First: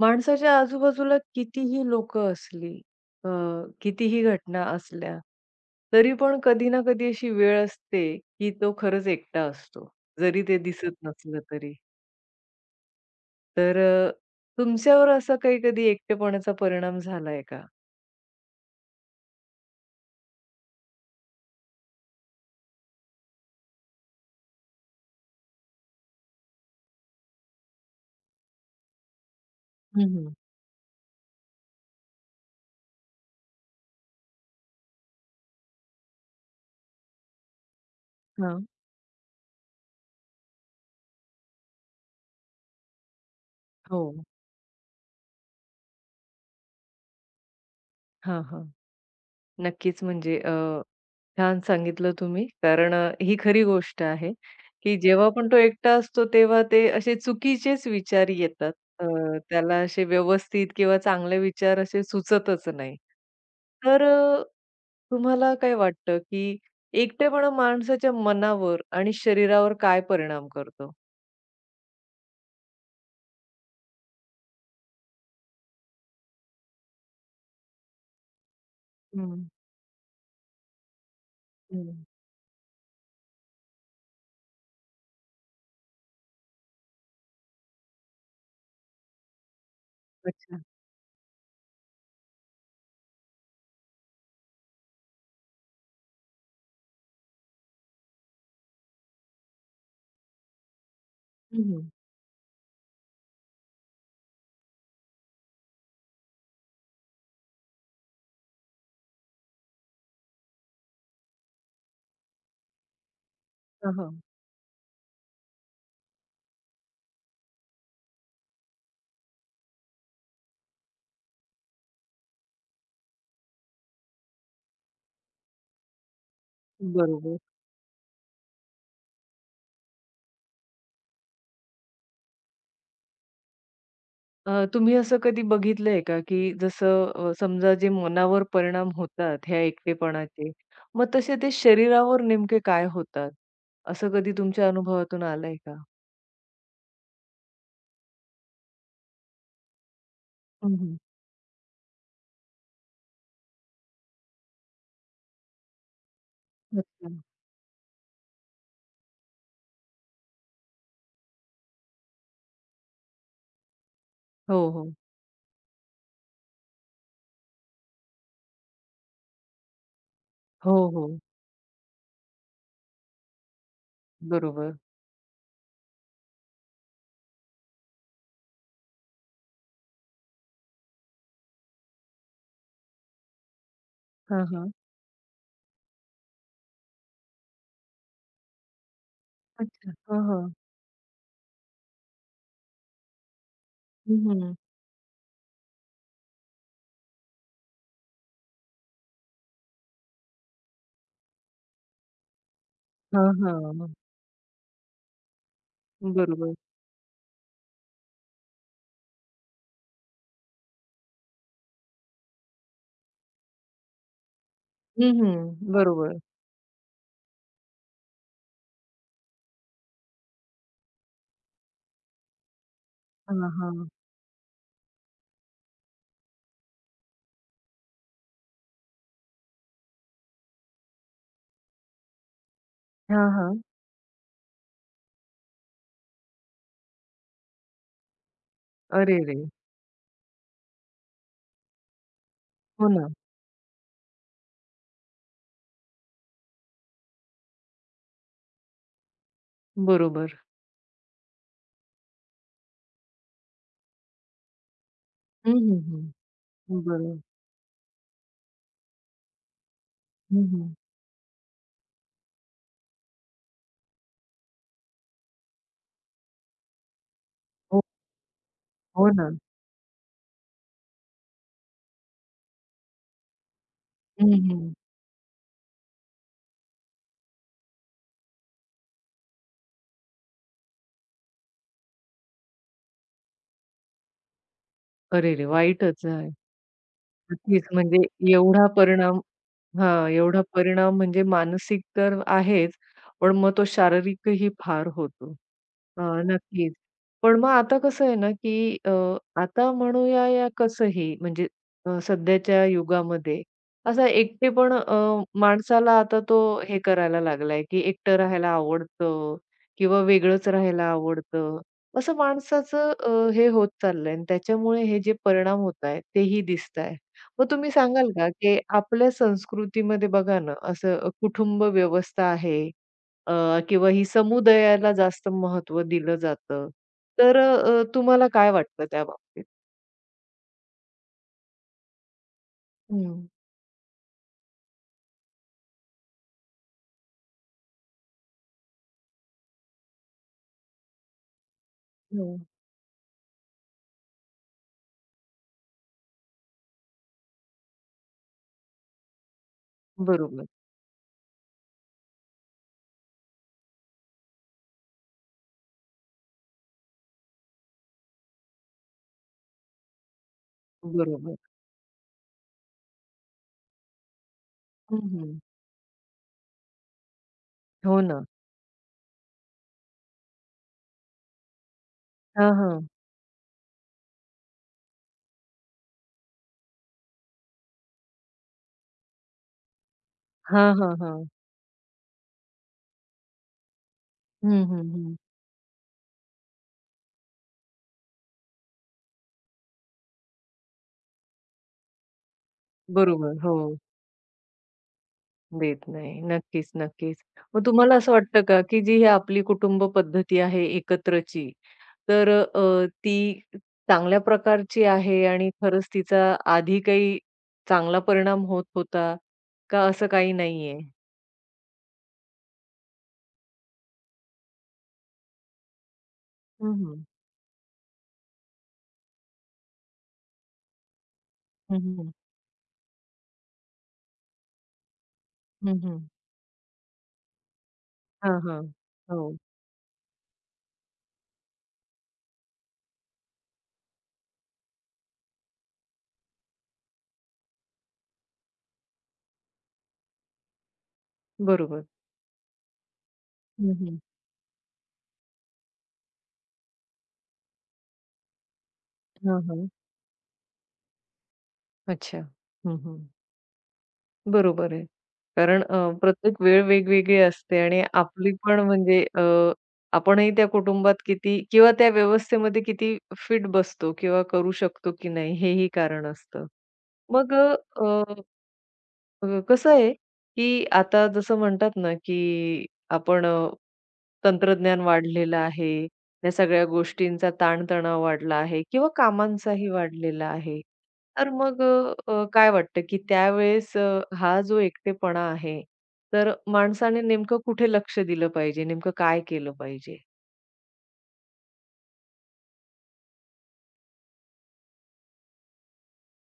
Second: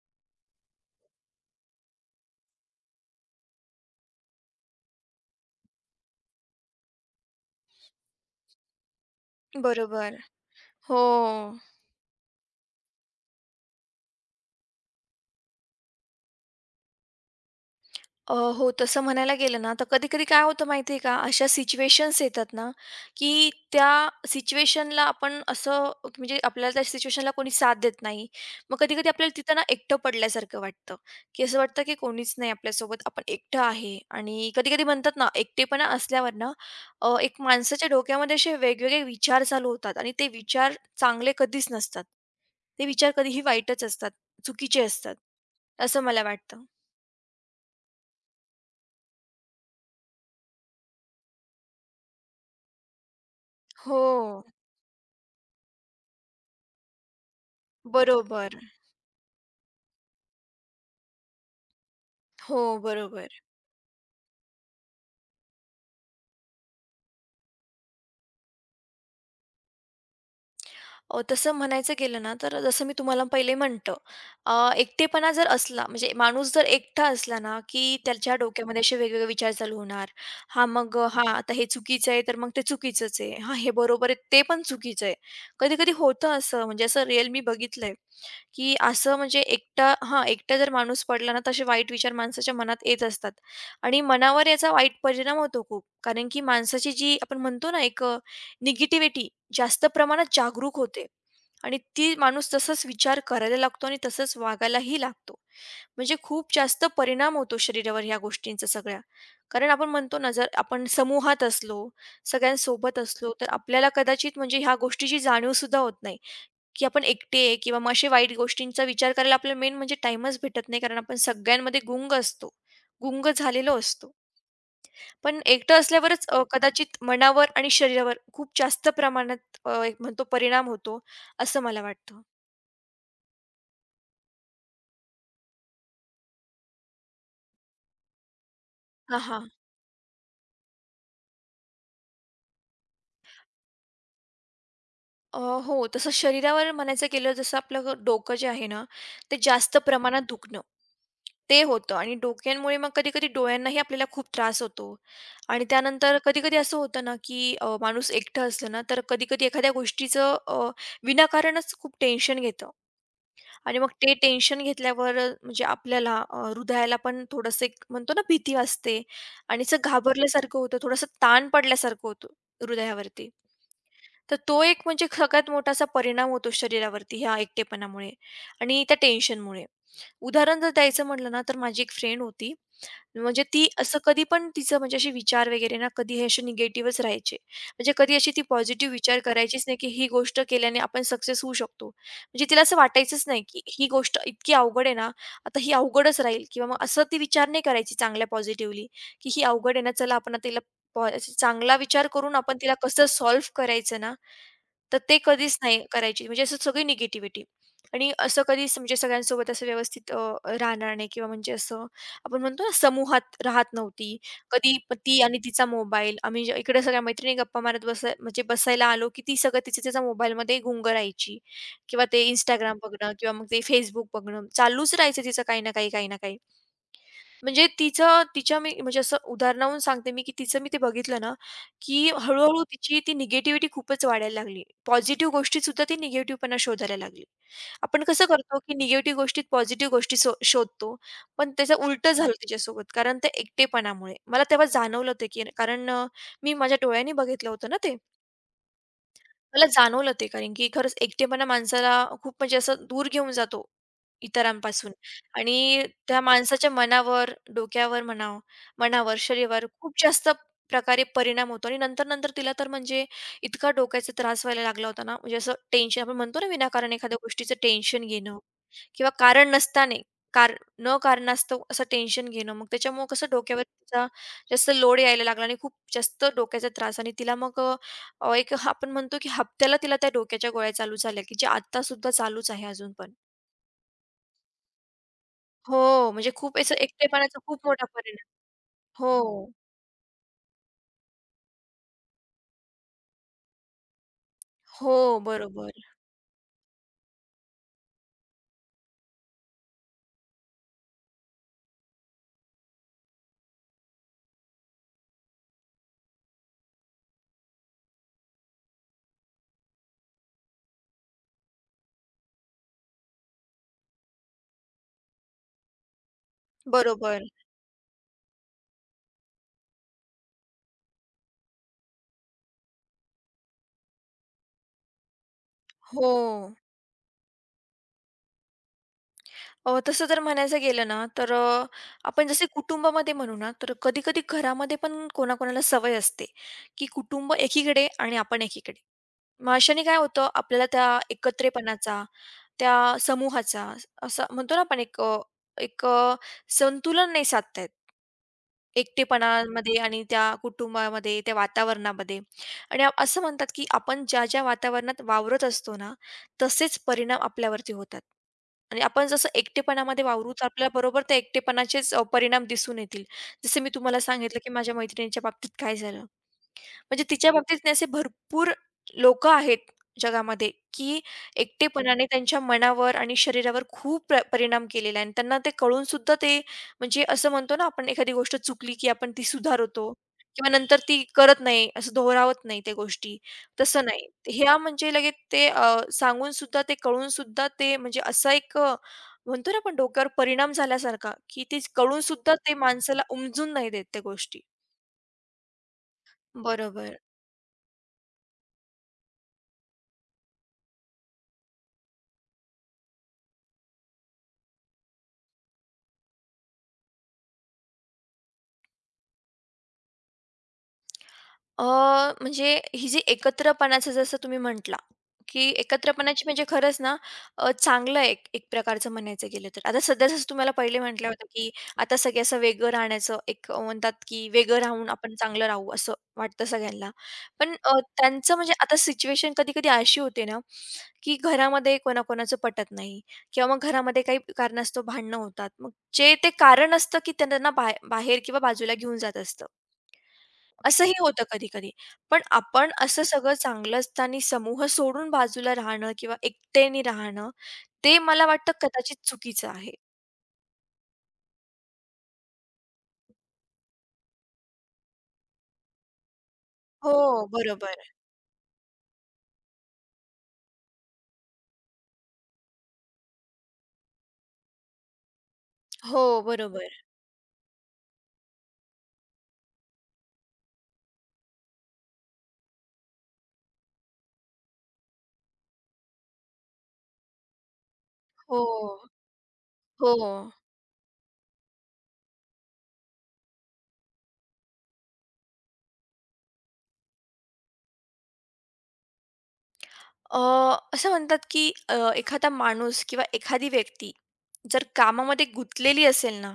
माणसाच्या आजूबाजूला कितीही लोक असली, अ, कितीही घटना असल्या, तरी पण कधी ना कधी अशी वेळ असते, की तो खरंच एकटा असतो, बरोबर. जरी ते हो. दिसत हो. नसलं तरी. तर तुमच्यावर असा काही कधी एकटेपणाचा परिणाम झालाय का? हो, तसं म्हणायला गेलं ना, तर कधी-कधी काय होतं माहिती का, अशा सिच्युएशन्स येतात ना, की त्या सिच्युएशनला आपण असं म्हणजे आपल्याला त्या सिच्युएशनला कोणी साथ देत नाही. मग कधी-कधी आपल्याला तिथं ना एकटं हं, हं. पडल्यासारखं वाटतं, की असं वाटतं की कोणीच नाही आपल्यासोबत, आपण एकटं आहे आणि कधी-कधी म्हणतात ना, एकटेपणा असल्यावर ना, एक माणसाच्या डोक्यामध्ये असे हां. वेगवेगळे विचार चालू होतात आणि ते विचार चांगले कधीच नसतात. ते विचार कधीही वाईटच हो. असतात, चुकीचे असतात, असं मला वाटतं. हां, हां. नक्कीच म्हणजे छान सांगितलं तुम्ही. कारण ही खरी हो. गोष्ट आहे, की जेव्हा पण तो एकटा असतो तेव्हा ते असे चुकीचेच विचार बरोबर. येतात. अ, त्याला असे व्यवस्थित किंवा चांगले विचार असे सुचतच हो, नाही. बरोबर. तर तुम्हाला काय वाटतं, की एकटेपणा माणसाच्या मनावर आणि शरीरावर काय परिणाम करतो? तसं म्हणायचं गेलं ना, तर जसं मी तुम्हाला पहिले म्हटलं, एकटेपणा जर असला, म्हणजे माणूस जर एकटा असला ना, की त्याच्या डोक्यामध्ये असे वेगवेगळे हं, विचार चालू होणार. हां, मग हां, आता हे हं. चुकीचं आहे, तर मग ते चुकीचंच आहे. हां, हे बरोबर आहे, ते पण चुकीचं आहे. कधी-कधी होतं असं, म्हणजे असं रिअल मी बघितलंय, की असं म्हणजे एकटा हां, एकटा अच्छा. जर माणूस पडला ना, तर असे वाईट विचार माणसाच्या मनात येत असतात आणि मनावर याचा वाईट परिणाम होतो खूप. कारण की माणसाची जी आपण म्हणतो ना, एक निगेटिव्हिटी जास्त प्रमाणात जागरूक होते हं, आणि हं. ती माणूस तसाच विचार करायला लागतो आणि तसंच वागायलाही लागतो. म्हणजे खूप जास्त परिणाम होतो शरीरावर ह्या गोष्टींचा सगळ्या. कारण आपण म्हणतो ना, जर आपण समूहात असलो, सगळ्यांसोबत असलो, तर आपल्याला हां, कदाचित म्हणजे ह्या गोष्टीची जाणीवसुद्धा होत नाही, की आपण एकटे आहे किंवा मग अशा वाईट गोष्टींचा विचार करायला आपल्याला मेन म्हणजे टाईमच भेटत नाही कारण आपण सगळ्यांमध्ये गुंग असतो, गुंग झालेलो असतो. पण एकटं असल्यावरच कदाचित बरोबर. मनावर आणि शरीरावर खूप जास्त प्रमाणात एक म्हणतो परिणाम होतो, असं मला वाटतं. तुम्ही असं कधी बघितलंय का, की जसं समजा जे मनावर परिणाम हां, होतात हां. ह्या एकटेपणाचे, मग तसे ते शरीरावर नेमके काय होतात? असं कधी तुमच्या अनुभवातून अ, आलंय का? हो, तसं शरीरावर म्हणायचं गेलं जसं आपलं डोकं जे आहे ना, ते जास्त प्रमाणात दुखणं, हं, हं. ते होतं आणि डोक्यांमुळे मग कधी-कधी डोळ्यांनाही आपल्याला खूप त्रास होतो आणि त्यानंतर कधी-कधी असं होतं ना, अच्छा. की माणूस एकटं असलं ना, तर कधी-कधी एखाद्या गोष्टीचं विनाकारणच खूप टेन्शन घेतं. आणि मग ते हो, टेन्शन हो. घेतल्यावर म्हणजे आपल्याला हृदयाला पण थोडंसं एक म्हणतो ना भीती वाटते आणि असं घाबरल्यासारखं हो, होतं, थोडंसं हो. ताण पडल्यासारखं होतं हृदयावरती. तर तो बरोबर. एक म्हणजे सगळ्यात मोठा असा परिणाम होतो शरीरावरती ह्या एकटेपणामुळे आणि त्या टेन्शनमुळे. उदाहरण जर द्यायचं म्हटलं ना, तर माझी एक फ्रेंड होती. म्हणजे ती असं कधी हां, पण हां. तिचं म्हणजे असे विचार वगैरे ना कधी हे असे निगेटिव्हच राहायचे. म्हणजे कधी अशी ती पॉझिटिव्ह विचार करायचीच नाही, की अच्छा. ही हां, गोष्ट हां. केल्याने आपण सक्सेस होऊ शकतो. म्हणजे तिला असं वाटायचंच नाही, की ही गोष्ट हं, इतकी हं. अवघड आहे ना, आता ही अवघडच राहील किंवा मग असं ती विचार नाही करायची चांगल्या पॉझिटिव्हली, की ही अवघड आहे ना, चला आपण आता तिला असं चांगला विचार करून आपण तिला कसं सॉल्व्ह हां, करायचं ना, तर ते कधीच नाही करायची. म्हणजे बरोबर. असं सगळी निगेटिव्हिटी आणि असं कधीच म्हणजे सगळ्यांसोबत असं व्यवस्थित राहणार नाही किंवा म्हणजे असं आपण म्हणतो ना समूहात राहत नव्हती. ती आणि हं, तिचा मोबाईल बरोबर. आम्ही इकडे सगळ्या मैत्रिणी गप्पा मारत बसायला आलो, की ती सगळं तिच्या तिच्या मोबाईलमध्ये गुंग राहायची किंवा ते Instagram बघणं किंवा मग हां, ते हां. Facebook बघणं चालूच राहायचं तिचं काही ना काही, काही ना काही. म्हणजे तिचं तिच्या मी म्हणजे असं उदाहरणावरून सांगते मी, की तिचं मी ते बघितलं ना, की हळू-हळू तिची ती हां, हां. निगेटिव्हिटी खूपच वाढायला लागली. पॉझिटिव्ह गोष्टीत सुद्धा ती निगेटिव्हपणा शोधायला लागली. आपण कसं करतो, की अरे निगेटिव्ह रे! गोष्टीत पॉझिटिव्ह गोष्टी शोधतो. पण त्याचं उलटं झालं हो तिच्यासोबत ना. कारण त्या एकटेपणामुळे. मला तेव्हा जाणवलं ते, की कारण मी माझ्या डोळ्यांनी बघितलं होतं ना ते. मला जाणवलं ते, बरोबर. कारण की खरंच एकटेपणा माणसाला खूप म्हणजे असं दूर घेऊन जातो इतरांपासून हं, हं, आणि हं. त्या माणसाच्या बरोबर. मनावर, डोक्यावर म्हणावं मनावर, शरीरावर खूप जास्त हं, हं. प्रकारे परिणाम होतो आणि नंतर-नंतर तिला तर म्हणजे इतका डोक्याचा त्रास व्हायला लागला होता ना, म्हणजे असं टेन्शन आपण म्हणतो ना, विनाकारण एखाद्या गोष्टीचं हो, टेन्शन घेणं हो किंवा ना. कारण नसताना कार न कारणास्तव असं टेन्शन घेणं. मग त्याच्यामुळे कसं डोक्यावर तिचा जास्त लोड यायला लागला आणि खूप जास्त डोक्याचा त्रास आणि तिला मग एक आपण म्हणतो की हप्त्याला तिला त्या डोक्याच्या गोळ्या चालू झाल्या, की जे आत्तासुद्धा चालूच आहे अजून पण. अरे रे! वाईटच हो, आहे. म्हणजे खूप असं एकटेपणाचा नक्कीच खूप मोठा म्हणजे परिणाम. एवढा परिणाम हो. हां, एवढा परिणाम म्हणजे मानसिक तर आहेच, पण मग तो शारीरिकही फार हो, होतो. बरोबर. नक्कीच. पण मग आता कसं आहे ना, की आता म्हणूया या कसंही म्हणजे सध्याच्या युगामध्ये असा एकटेपण माणसाला आता तो हे करायला लागलाय, की एकटं राहायला आवडतं किंवा वेगळंच राहायला आवडतं. असं माणसाचं हे होत चाललंय आणि त्याच्यामुळे हे जे परिणाम होत आहेत, तेही दिसताय. बरोबर. मग तुम्ही सांगाल का, की आपल्या संस्कृतीमध्ये बघा ना, असं कुटुंब व्यवस्था आहे किंवा ही समुदायाला जास्त महत्त्व हो. दिलं जातं. तर तुम्हाला काय वाटतं त्या बाबतीत? तसं जर म्हणायचं गेलं ना, तर आपण जसे कुटुंबामध्ये हं, म्हणू ना, तर कधी-कधी घरामध्ये पण कोणाकोणाला सवय असते, की कुटुंब एकीकडे आणि आपण एकीकडे. मग अशाने काय होतं, आपल्याला त्या एकत्रेपणाचा, हो. त्या समूहाचा, असा म्हणतो ना आपण एक संतुलन नाही साधता एकटेपणामध्ये आणि त्या बरोबर, कुटुंबामध्ये, त्या वातावरणामध्ये आणि असं म्हणतात, की आपण ज्या-ज्या वातावरणात वावरत असतो ना, तसेच परिणाम आपल्यावरती होतात. आणि आपण जसं एकटेपणामध्ये वावरू, तर आपल्याला बरोबर त्या बरोबर. एकटेपणाचेच परिणाम दिसून येतील. जसं मी तुम्हाला सांगितलं, की माझ्या हं, मैत्रिणीच्या हं. बाबतीत काय झालं. म्हणजे तिच्या बाबतीत नाही असे हो ना. भरपूर लोकं आहेत जगामध्ये, की एकटेपणाने त्यांच्या हां, हां. मनावर आणि शरीरावर खूप परिणाम केलेला आहे आणि त्यांना ते कळून सुद्धा ते म्हणजे असं म्हणतो ना आपण एखादी गोष्ट चुकली, की आपण ती सुधारतो किंवा हां, नंतर हां, ती हां. करत नाही, असं दोहरावत नाही त्या गोष्टी, तसं नाही. ह्या हं, हं, म्हणजे लगेच हं. ते सांगून सुद्धा ते कळून सुद्धा ते म्हणजे असा एक म्हणतो ना आपण डोक्यावर परिणाम झाल्यासारखा, की ते कळून सुद्धा ते माणसाला बरोबर. उमजून नाही हो. देत त्या गोष्टी. देत नाही. नक्कीच, बरोबर. नक्कीच. मग तुम्हाला असं वाटतं का, की जी ही आपली कुटुंब पद्धती आहे एकत्रची, तर ती चांगल्या प्रकारची आहे आणि खरंच तिचा आधी काही चांगला परिणाम होत होता, का असं काही नाहीये? अ, म्हणजे ही जी एकत्रपणाचं जसं तुम्ही म्हटला, की एकत्रपणाची म्हणजे हं, खरंच ना हं. चांगलं आहे एक एक प्रकारचं म्हणायचं गेलं तर. आता सध्या जसं तुम्हाला पहिले म्हटलं होतं, की हं, आता हं. सगळे असं वेगळं राहण्याचं एक म्हणतात, की वेगळं राहून आपण चांगलं राहू हं, असं हं. वाटतं सगळ्यांना. पण त्यांचं हां, म्हणजे हां. आता हो, सिच्युएशन कधी-कधी अशी होते ना, की घरामध्ये कोणाकोणाचं पटत नाही किंवा मग घरामध्ये काही कारणास्तव भांडणं होतात. मग जे ते कारण असतं, की त्यांना बाहेर किंवा बाजूला घेऊन जात असतं. असंही होतं कधी-कधी. बरोबर. पण आपण असं सगळं हं, चांगलं हं. असताना समूह सोडून बाजूला राहणं किंवा एकट्याने राहणं, ते मला वाटतं कदाचित हां, चुकीचं हां. आहे. अच्छा. हं, हं. बरोबर आहे. कारण प्रत्येक वेळ वेगवेगळी हो, असते आणि बरोबर. आपली पण म्हणजे आपणही त्या कुटुंबात किती किंवा त्या व्यवस्थेमध्ये किती फिट बसतो किंवा करू शकतो की नाही हेही हो, कारण असतं. बरोबर. मग अ, अ, कसं आहे, की आता जसं म्हणतात ना, की आपण तंत्रज्ञान वाढलेलं आहे. या सगळ्या गोष्टींचा ताणतणाव वाढला हो, आहे किंवा कामांचाही हो. वाढलेला आहे. तर मग अ, अ, काय वाटतं, की त्यावेळेस हा जो एकटेपणा आहे, तर माणसाने नेमकं कुठे लक्ष दिलं पाहिजे? नेमकं काय केलं पाहिजे? अ, असं म्हणतात की एखादा माणूस किंवा एखादी व्यक्ती जर कामामध्ये गुंतलेली असेल ना,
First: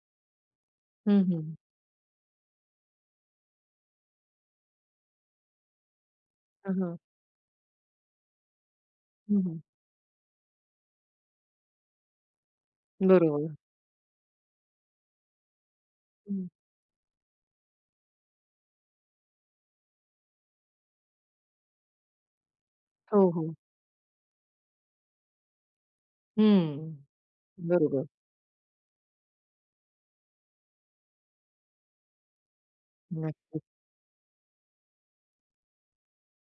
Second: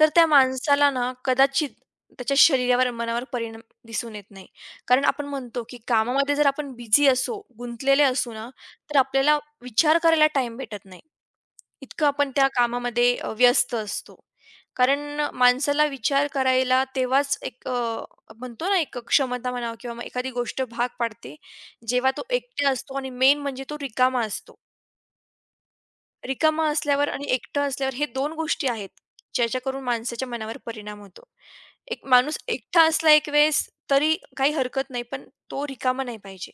तर त्या माणसाला ना हं, हं. कदाचित त्याच्या शरीरावर, मनावर परिणाम दिसून येत नाही. कारण आपण म्हणतो की कामामध्ये जर आपण हं, हं. बिझी असू, गुंतलेले असू ना, तर आपल्याला हं, हं. विचार करायला टाईम भेटत नाही. इतकं आपण त्या कामामध्ये बरोबर. व्यस्त असतो. कारण माणसाला विचार हं. करायला तेव्हाच एक म्हणतो ना, एक क्षमता म्हणावं किंवा मग एखादी गोष्ट भाग पाडते, जेव्हा तो एकटा असतो आणि हो, मेन हो. म्हणजे तो रिकामा असतो. रिकामा हं. असल्यावर आणि एकटा असल्यावर बरोबर. हे 2 गोष्टी आहेत, ज्याच्याकरून माणसाच्या मनावर परिणाम होतो. एक माणूस एकटा असला एक नक्कीच. वेळेस, तरी काही हरकत नाही, पण तो रिकामा नाही पाहिजे.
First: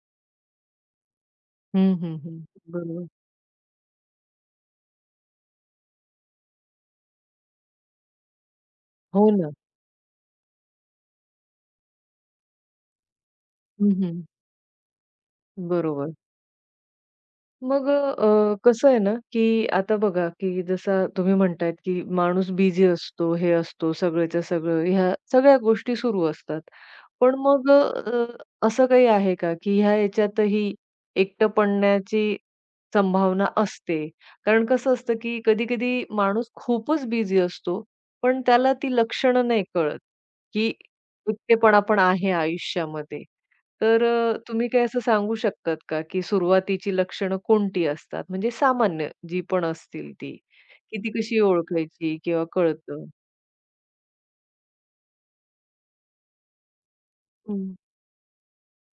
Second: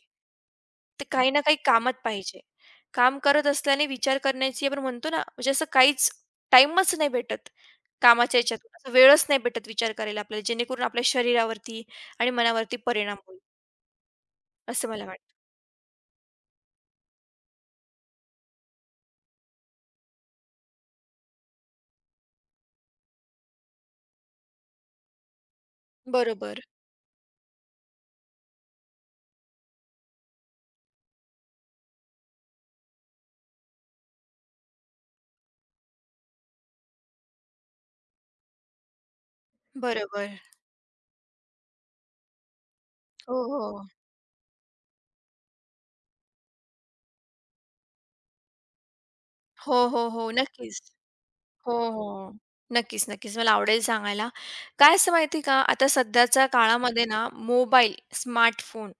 ते काही ना काही कामात हं, हं, पाहिजे. हं. बरोबर. काम करत असल्याने विचार करण्याची आपण म्हणतो ना, म्हणजे असं काहीच टाईमच नाही भेटत कामाच्या ह्याच्यातून. असं वेळच हो नाही ना. भेटत विचार करायला आपल्याला, जेणेकरून आपल्या शरीरावरती आणि मनावरती परिणाम होईल, हं, असं मला वाटतं. बरोबर. मग कसं आहे ना, की आता बघा, की जसा तुम्ही म्हणतायत, की माणूस बिझी असतो, हे असतो, सगळ्याच्या सगळं, ह्या सगळ्या गोष्टी सुरू बरोबर, असतात. पण मग असं काही आहे का, की ह्या याच्यातही एकटं पडण्याची संभावना असते? कारण कसं असतं, की कधी-कधी माणूस खूपच बिझी असतो, पण त्याला ती लक्षणं नाही कळत, बरोबर. की एकटेपणा पण आहे आयुष्यामध्ये. हो, हो. तर तुम्ही काही असं सांगू शकतात का, की सुरुवातीची लक्षणं कोणती असतात? म्हणजे सामान्य जी पण हो, हो, असतील हो. ती, नक्कीच. की ती कशी हो, हो. ओळखायची किंवा नक्कीच, कळतं? नक्कीच. मला आवडेल सांगायला. काय असतं माहिती का, आता सध्याच्या काळामध्ये ना हं. मोबाईल, स्मार्टफोन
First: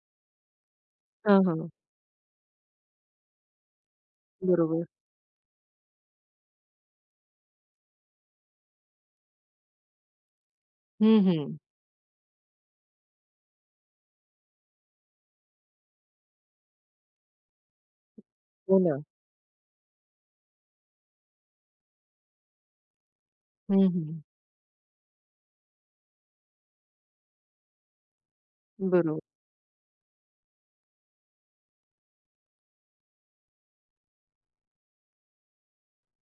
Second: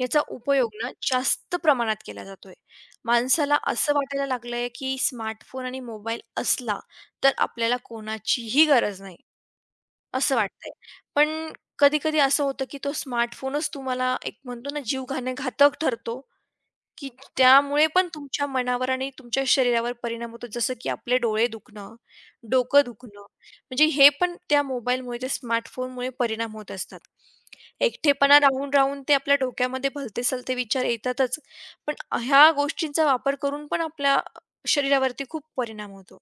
याचा उपयोग ना हां, जास्त हां. प्रमाणात केला जातोय. माणसाला असं वाटायला लागलंय, बरोबर. की स्मार्टफोन आणि मोबाईल असला, तर आपल्याला कोणाचीही गरज नाही, असं वाटतंय. हं, पण हं. कधी-कधी असं होतं, की तो स्मार्टफोनच तुम्हाला एक म्हणतो ना जीवघाणे घातक ठरतो. की त्यामुळे पण तुमच्या हो मनावर ना. आणि तुमच्या शरीरावर परिणाम होतो. जसं की आपले डोळे दुखणं, डोकं दुखणं, हं, म्हणजे हे हं. पण त्या मोबाईलमुळे, त्या स्मार्टफोनमुळे परिणाम होत असतात. एकटेपणा राहून, राहून ते बरोबर. आपल्या डोक्यामध्ये भलते-सलते विचार येतातच. पण ह्या गोष्टींचा वापर करून पण आपल्या शरीरावरती खूप परिणाम होतो.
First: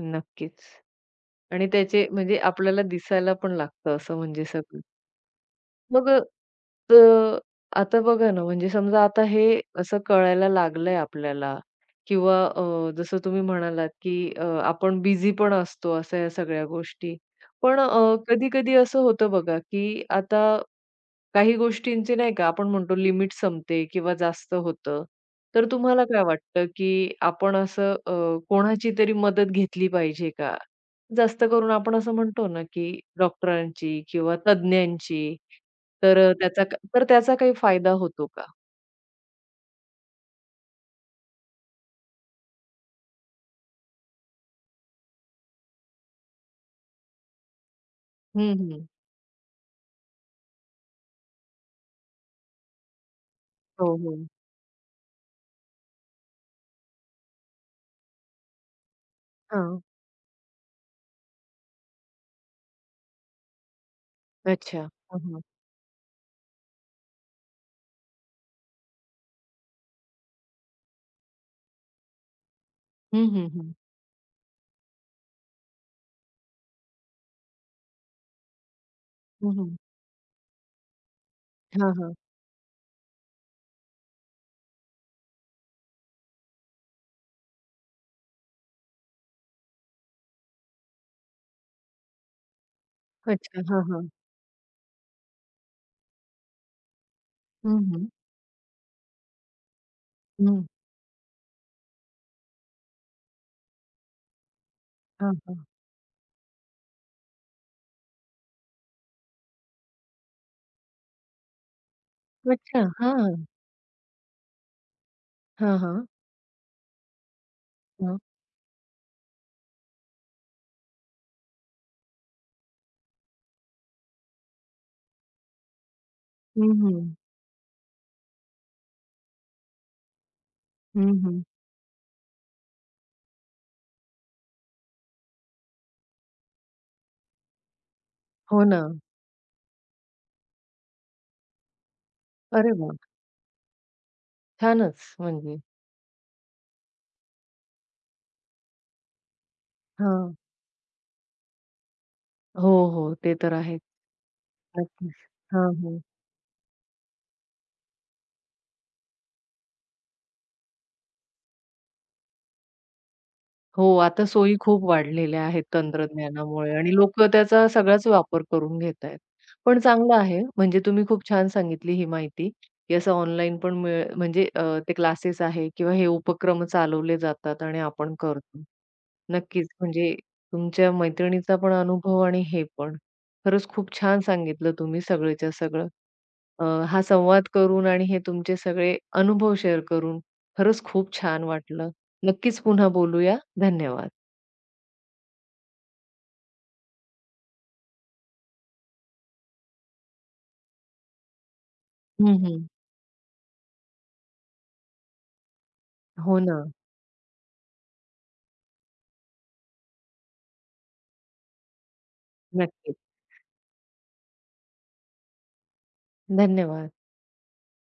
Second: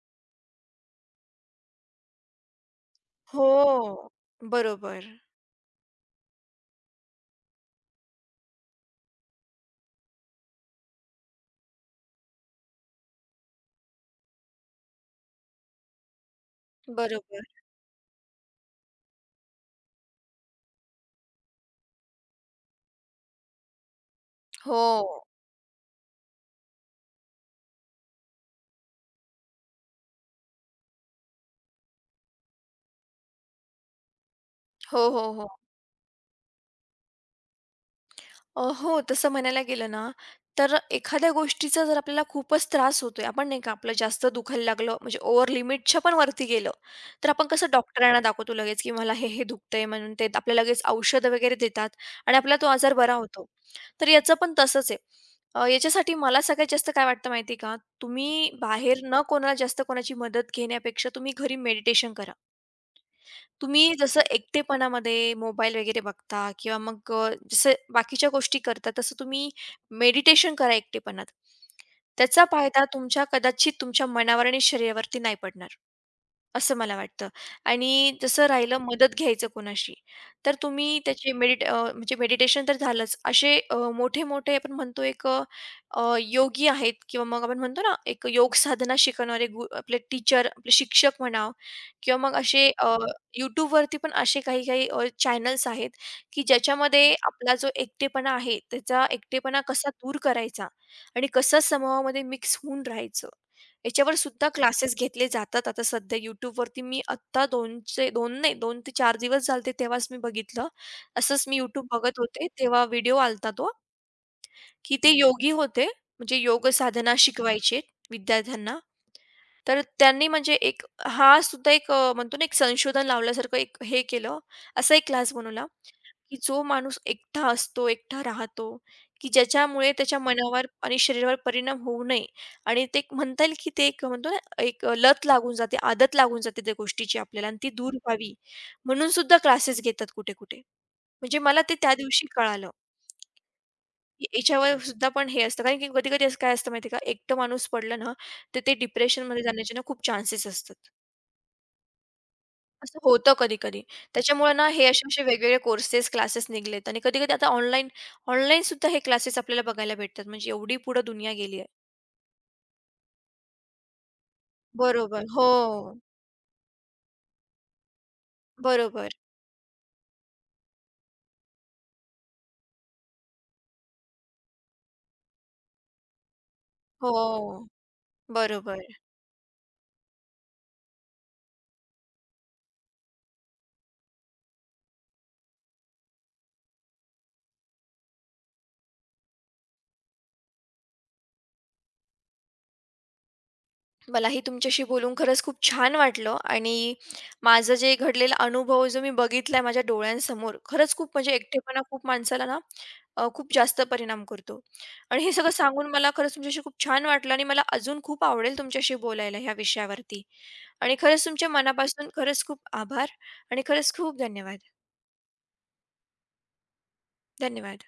नक्कीच. आणि त्याचे म्हणजे आपल्याला दिसायला हो. पण लागतं असं म्हणजे सगळं. बरोबर. मग आता बघा ना, म्हणजे समजा आता हे असं कळायला लागलंय आपल्याला किंवा जसं तुम्ही म्हणालात, की आपण बिझी पण असतो, अशा या सगळ्या गोष्टी. बरोबर. पण कधी-कधी असं होतं बघा, की आता काही गोष्टींची नाही का आपण म्हणतो लिमिट संपते किंवा जास्त होतं. हो. तर तुम्हाला काय वाटतं, की आपण असं कोणाची तरी मदत घेतली पाहिजे का? जास्त करून आपण असं म्हणतो ना, की डॉक्टरांची किंवा हो, हो, तज्ञांची. हो. तर त्याचा क तर त्याचा काही फायदा होतो का? हो, तसं म्हणायला गेलं ना, तर एखाद्या गोष्टीचा जर आपल्याला खूपच त्रास होतोय, आपण नाही का आपलं जास्त दुखायला लागलं, म्हणजे ओव्हर लिमिटच्या पण वरती गेलं, तर आपण कसं डॉक्टरांना दाखवतो हं, लगेच, हं. की मला हे-हे दुखतंय म्हणून ते आपल्याला लगेच औषधं वगैरे देतात आणि आपला तो आजार बरा होतो. हो, तर हो. याचं पण तसंच आहे. याच्यासाठी मला सगळ्यात जास्त काय वाटतं माहिती का? तुम्ही बाहेर न कोणाला हां. जास्त कोणाची मदत घेण्यापेक्षा तुम्ही घरी मेडिटेशन करा. तुम्ही जसं अच्छा. हां, एकटेपणामध्ये हां. मोबाईल वगैरे बघता किंवा मग जसं बाकीच्या गोष्टी करता, तसं तुम्ही मेडिटेशन करा एकटेपणात. त्याचा फायदा तुमच्या हं, हं, कदाचित हं. तुमच्या मनावर आणि शरीरावरती नाही पडणार. असं मला वाटतं. आणि जसं राहिलं मदत घ्यायचं हं, हं. कोणाशी, तर तुम्ही त्याचे हां, हां. म्हणजे मेडिटेशन तर झालंच. असे मोठे-मोठे आपण म्हणतो एक योगी आहेत किंवा मग आपण म्हणतो ना, एक योग साधना शिकवणारे आपले टीचर, आपले शिक्षक म्हणावं किंवा मग असे अच्छा. हां, YouTubeवरती हां. पण असे काही-काही चॅनल्स आहेत, की ज्याच्यामध्ये आपला जो हं, हं. एकटेपणा आहे, त्याचा एकटेपणा कसा दूर हं. करायचा आणि कसं समूहामध्ये मिक्स होऊन राहायचं. याच्यावर सुद्धा क्लासेस घेतले हां, हां. जातात. आता सध्या YouTubeवरती मी आत्ता 2चे 2 नाही 2 ते 4 दिवस झाले होते तेव्हाच मी बघितलं. असंच मी YouTube बघत होते, अच्छा. तेव्हा व्हिडिओ हां. आलता तो. की ते योगी हां, होते, हां. म्हणजे योग साधना शिकवायचे हां. विद्यार्थ्यांना. तर त्यांनी म्हणजे हा सुद्धा एक म्हणतो ना, एक संशोधन लावल्यासारखं एक हे केलं. असा एक क्लास बनवला, की जो हं, माणूस हं. एकटा असतो, एकटा राहतो, की ज्याच्यामुळे त्याच्या मनावर आणि शरीरावर हं, परिणाम होऊ नये आणि ते एक म्हणता येईल, की ते एक म्हणतो ना, एक लत लागून जाते, आदत लागून जाते त्या गोष्टीची आपल्याला आणि ती दूर व्हावी हो ना. म्हणून सुद्धा क्लासेस घेतात कुठे-कुठे. म्हणजे मला ते त्या दिवशी कळालं. अरे वाह! याच्यावर छानच सुद्धा पण हे म्हणजे. असतं कारण की कधी-कधी असं काय असतं माहिती का, एकटं माणूस पडलं ना, तर ते डिप्रेशनमध्ये जाण्याचे ना खूप हां. चान्सेस असतात. हो, असं हो. होतं ते तर कधी-कधी. आहेच. त्याच्यामुळे ना हे नक्कीच. असे-असे वेगवेगळे हां, हां. कोर्सेस, क्लासेस निघालेत आणि कधी-कधी आता ऑनलाईन ऑनलाईन सुद्धा हे क्लासेस आपल्याला बघायला भेटतात. म्हणजे एवढी पुढे दुनिया गेली आहे. हो, आता सोयी खूप बरोबर. वाढलेल्या हो. आहेत तंत्रज्ञानामुळे आणि लोकं त्याचा सगळाच वापर करून घेत बरोबर. पण चांगलं आहे म्हणजे तुम्ही खूप छान सांगितली ही माहिती, की असं ऑनलाईन पण मिळ म्हणजे ते क्लासेस आहे किंवा हे उपक्रम चालवले जातात हो. आणि आपण करतो. बरोबर. नक्कीच म्हणजे तुमच्या मैत्रिणीचा पण अनुभव आणि हे पण. खरंच खूप छान सांगितलं तुम्ही सगळेच्या सगळं. अ, हा संवाद करून आणि हे तुमचे सगळे अनुभव शेअर करून खरंच खूप छान वाटलं. नक्कीच पुन्हा बोलूया. धन्यवाद. मलाही तुमच्याशी बोलून खरंच खूप छान वाटलं आणि माझं जे घडलेला अनुभव जो मी बघितलाय माझ्या डोळ्यांसमोर खरंच खूप म्हणजे एकटेपणा खूप हं, माणसाला ना हं. खूप जास्त परिणाम करतो आणि हे सगळं सांगून मला खरंच हो तुमच्याशी ना. खूप छान वाटलं आणि मला अजून खूप आवडेल तुमच्याशी बोलायला ह्या विषयावरती आणि खरंच तुमच्या मनापासून खरंच खूप नक्कीच. आभार आणि खरंच खूप धन्यवाद धन्यवाद. धन्यवाद